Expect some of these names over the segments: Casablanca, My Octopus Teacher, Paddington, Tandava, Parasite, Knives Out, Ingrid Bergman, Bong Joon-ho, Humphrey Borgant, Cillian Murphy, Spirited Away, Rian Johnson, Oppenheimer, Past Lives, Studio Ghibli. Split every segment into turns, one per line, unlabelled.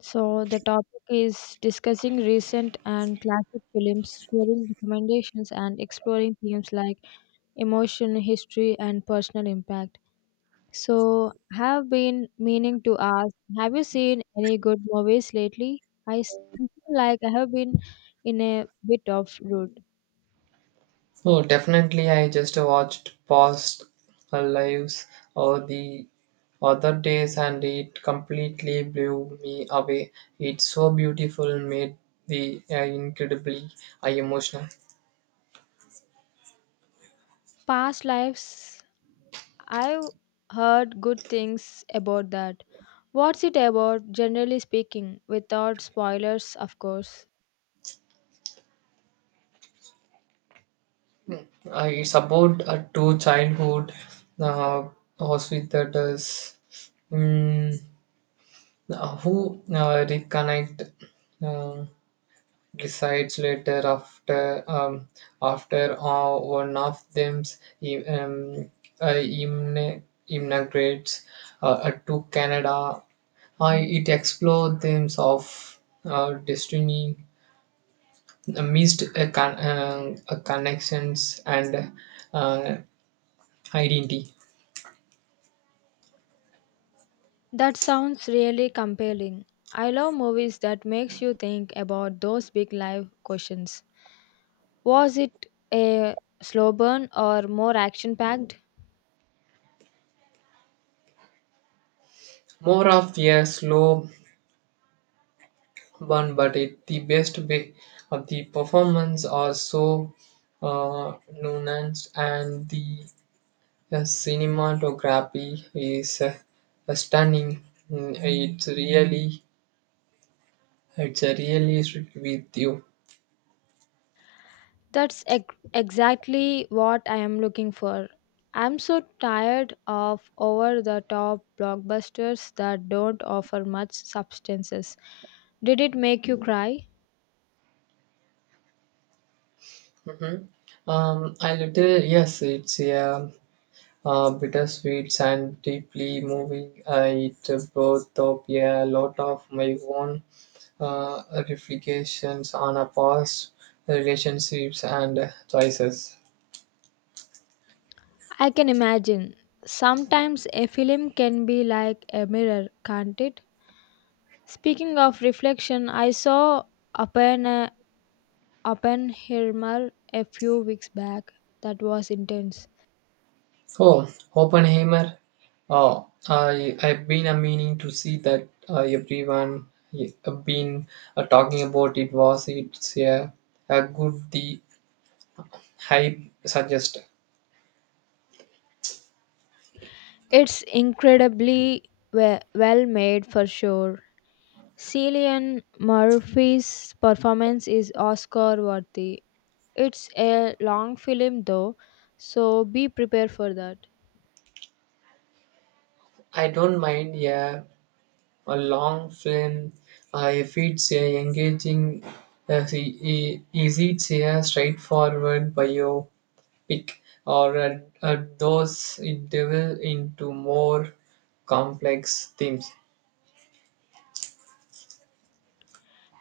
So, the topic is discussing recent and classic films, sharing recommendations, and exploring themes like emotion, history, and personal impact. So, have been meaning to ask. Have you seen any good movies lately? I feel like I have been in a bit of route.
Oh, definitely. I just watched Past Lives or the other days and it completely blew me away. It's so beautiful, made the incredibly emotional.
Past lives, I've heard good things about that. What's it about, generally speaking, without spoilers, of course?
It's about two childhood uh, hospitals mm, who reconnect. Uh, Decides later after after one of them um, uh, immi- immigrates to Canada. It explores themes of destiny, missed connections, and uh, identity.
That sounds really compelling. I love movies that makes you think about those big life questions. Was it a slow burn or more action packed?
More of a slow burn, but it the best way of the performance are so uh, nuanced and the cinematography is stunning. Mm, it's really with you.
Exactly what I am looking for. I'm so tired of over the top blockbusters that don't offer much substances. Did it make you cry?
Mhm. I little yes, it's a, bittersweet and deeply moving. I it brought up, yeah, a lot of my own uh, reflections on a past relationships and choices.
I can imagine. Sometimes a film can be like a mirror, can't it? Speaking of reflection, I saw Oppen- Oppenheimer a few weeks back. That was intense.
Oh, Oppenheimer. Oh, I've been a meaning to see that, everyone have been talking about it. Was it's a good the hype suggest?
Well made for sure. Cillian Murphy's performance is Oscar worthy. It's a long film though, so be prepared for that.
I don't mind a long film if it's a engaging. Is it a straightforward biopic or does it delve into more complex themes?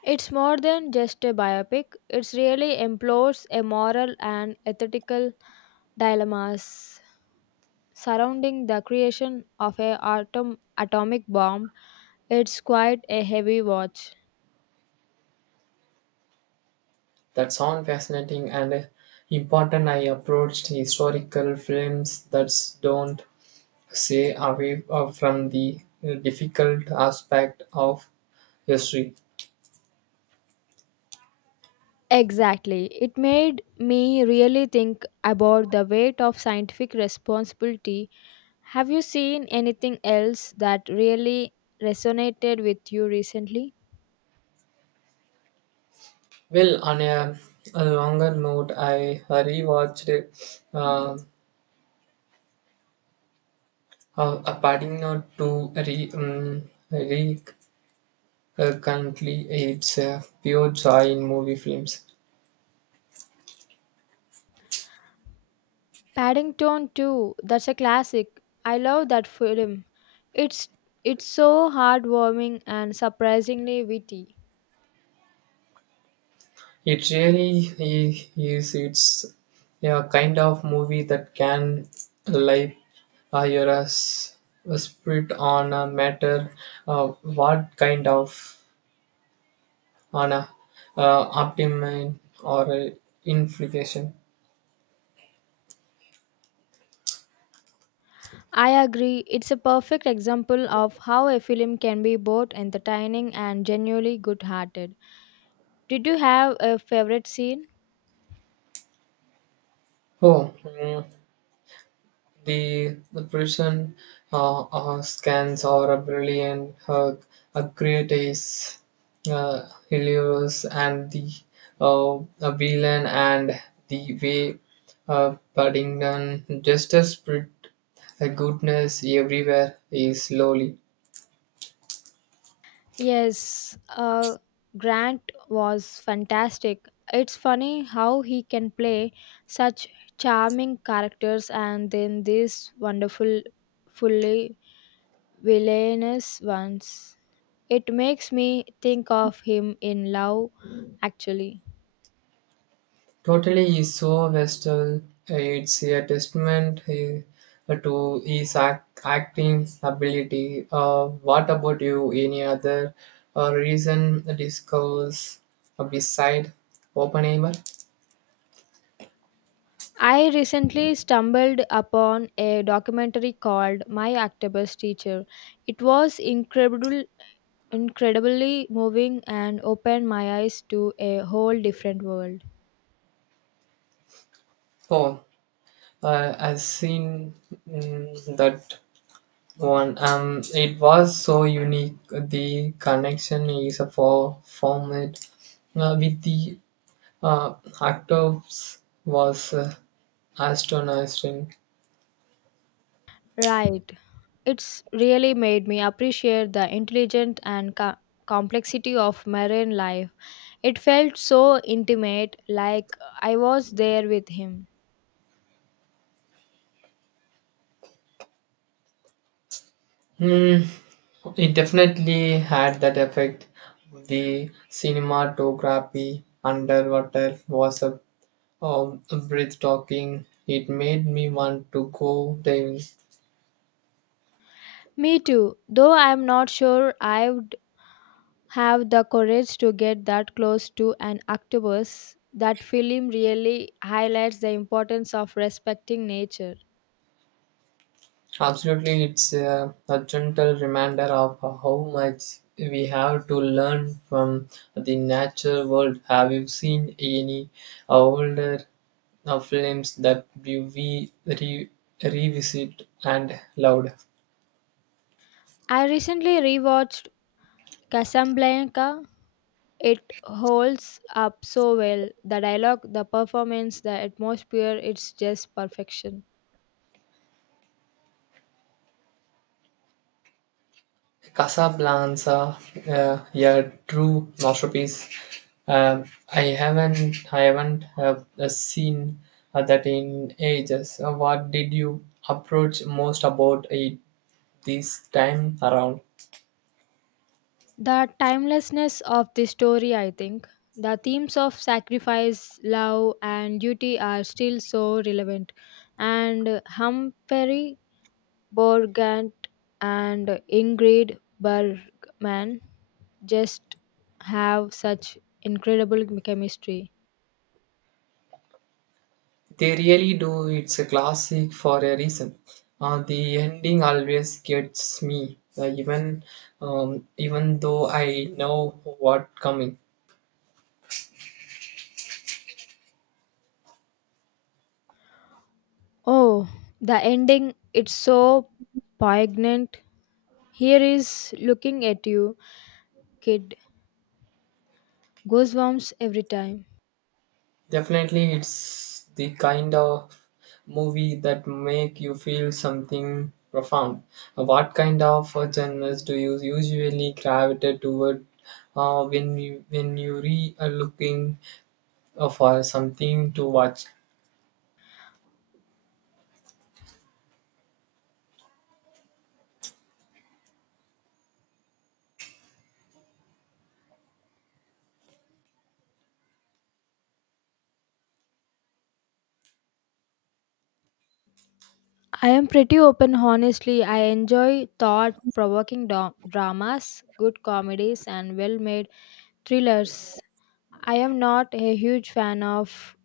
It's more than just a biopic. It really implores a moral and ethical dilemmas surrounding the creation of atomic bomb, it's quite a heavy watch.
That sound fascinating and important. I approached historical films that don't say away from the difficult aspect of history.
Exactly. It made me really think about the weight of scientific responsibility. Have you seen anything else that really resonated with you recently?
Well, on a longer note, I rewatched a, a Padino to re, re currently it's a pure joy in movie films.
Paddington too. That's a classic. I love that film. It's it's so heartwarming and surprisingly witty.
It really is. It's a kind of movie that can light uh, your s- a spirit on a matter. Uh, what kind of on a optimum or a implication?
I agree. It's a perfect example of how a film can be both entertaining and genuinely good hearted. Did you have a favorite scene?
Oh, mm, the prison scans or a brilliant creates hilarious and the a villain and the way Paddington justice spread a goodness everywhere is slowly.
Yes, Grant was fantastic. It's funny how he can play such charming characters and then these wonderful, fully villainous ones. It makes me think of him in love, actually.
Totally, is so Western. It's a testament, eh, to his acting ability. What about you? Any other reason discuss beside Oppenheimer?
I recently stumbled upon a documentary called My Octopus Teacher. It was incredibly moving and opened my eyes to a whole different world.
Oh, I've seen, that one. It was so unique. The connection is a for format with the actors was astonishing.
Right. It's really made me appreciate the intelligence and complexity of marine life. It felt so intimate, like I was there with him.
Hmm, it definitely had that effect. The cinematography underwater was a breathtaking. It made me want to go diving.
Me too, though I'm not sure I would have the courage to get that close to an octopus. That film really highlights the importance of respecting nature.
Absolutely, it's a gentle reminder of how much we have to learn from the natural world. Have you seen any older films that you revisit and loved?
I recently rewatched Casablanca. It holds up so well. The dialogue, the performance, the atmosphere, it's just perfection.
Casablanca, a true masterpiece. Um, I haven't seen that in ages. What did you approach most about it this time around?
The timelessness of the story, I think. The themes of sacrifice, love, and duty are still so relevant. And Humphrey Borgant and Ingrid Bergman just have such incredible chemistry.
They really do. It's a classic for a reason. The ending always gets me, even though I know what coming.
Oh, the ending, it's so poignant. Here is looking at you, kid. Goosebumps every time.
Definitely, it's the kind of movie that make you feel something profound. What kind of genres do you usually gravitate toward when you re are looking for something to watch?
I am pretty open, honestly. I enjoy thought provoking dramas, good comedies, and well made thrillers. I am not a huge fan of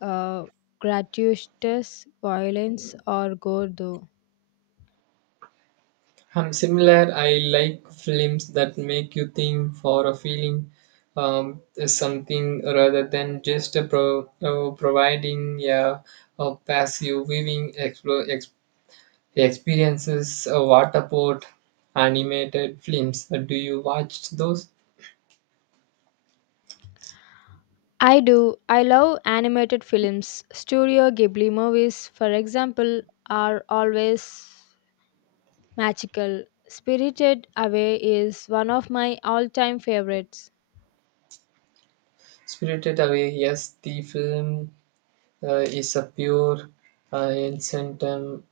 uh, gratuitous violence or gore, though.
I'm similar. I like films that make you think for a feeling is something rather than just a providing a passive viewing explore, he experiences water port, animated films. Do you watch those?
I do. I love animated films. Studio Ghibli movies, for example, are always magical. Spirited Away is one of my all time favorites.
Spirited Away, yes, the film is a pure enchantment.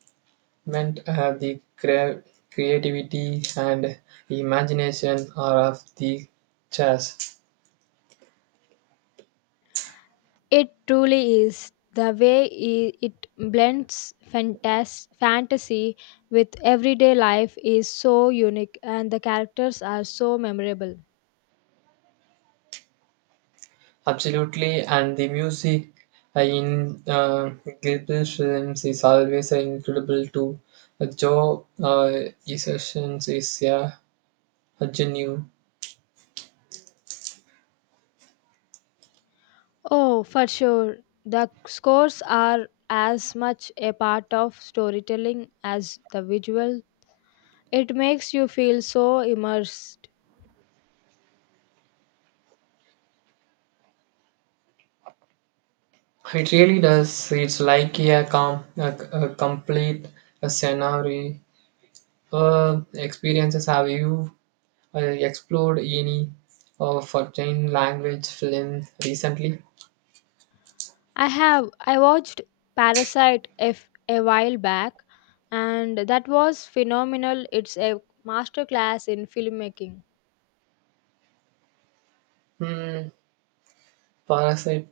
Uh, the crea- Creativity and imagination are of the chess.
It truly is. The way it blends fantasy with everyday life is so unique, and the characters are so memorable.
Absolutely, and the music in Gilbert films is always incredible too. Joe Sessions is a genius.
Oh, for sure. The scores are as much a part of storytelling as the visual. It makes you feel so immersed.
It really does. It's like a, a complete a scenario. Experiences have you explored any foreign language film recently?
I watched Parasite F a while back and that was phenomenal. It's a masterclass in filmmaking.
Hmm, Parasite.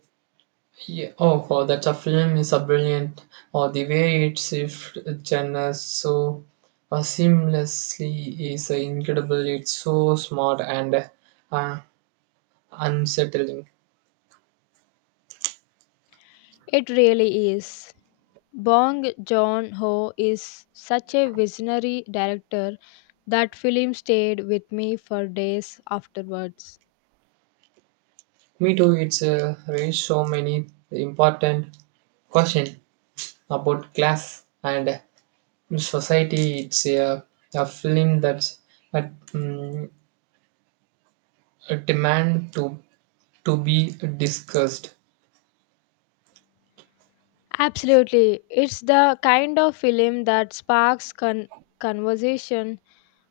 Yeah. Oh, oh, that's a film is a brilliant. Or the way it shifts genres so seamlessly is incredible. It's so smart and uh, unsettling.
It really is. Bong Joon-ho is such a visionary director that film stayed with me for days afterwards.
Me too, it's raised so many important questions about class and society. It's a film that's a, mm, a demand to be discussed.
Absolutely. It's the kind of film that sparks conversation.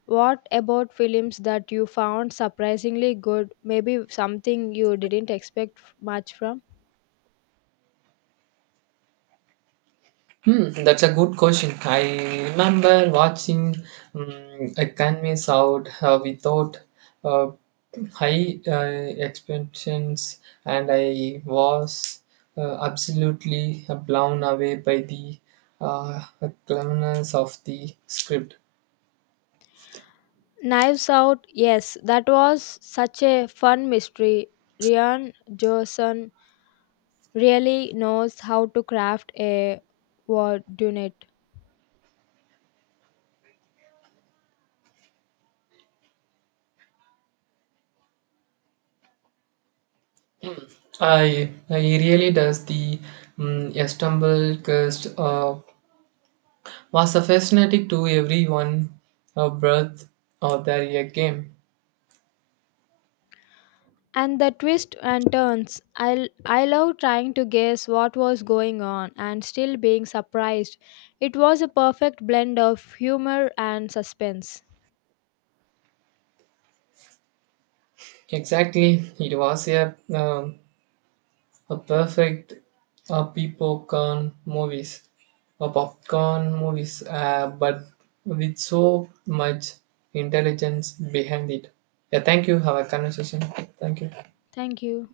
What about films that you found surprisingly good? Maybe something you didn't expect much from?
Hmm, that's a good question. I remember watching a canvas out without uh, high expectations and I was absolutely blown away by the uh, cleverness of the script.
Knives Out, yes, that was such a fun mystery. Rian Johnson really knows how to craft a war unit.
I really does the stumble cast was a fascinating to everyone breath or their game.
And the twists and turns. I love trying to guess what was going on and still being surprised. It was a perfect blend of humor and suspense.
Exactly, it was a a perfect popcorn movies, a popcorn movies, but with so much intelligence behind it. Yeah, thank you. Have a conversation. Thank you.
Thank you.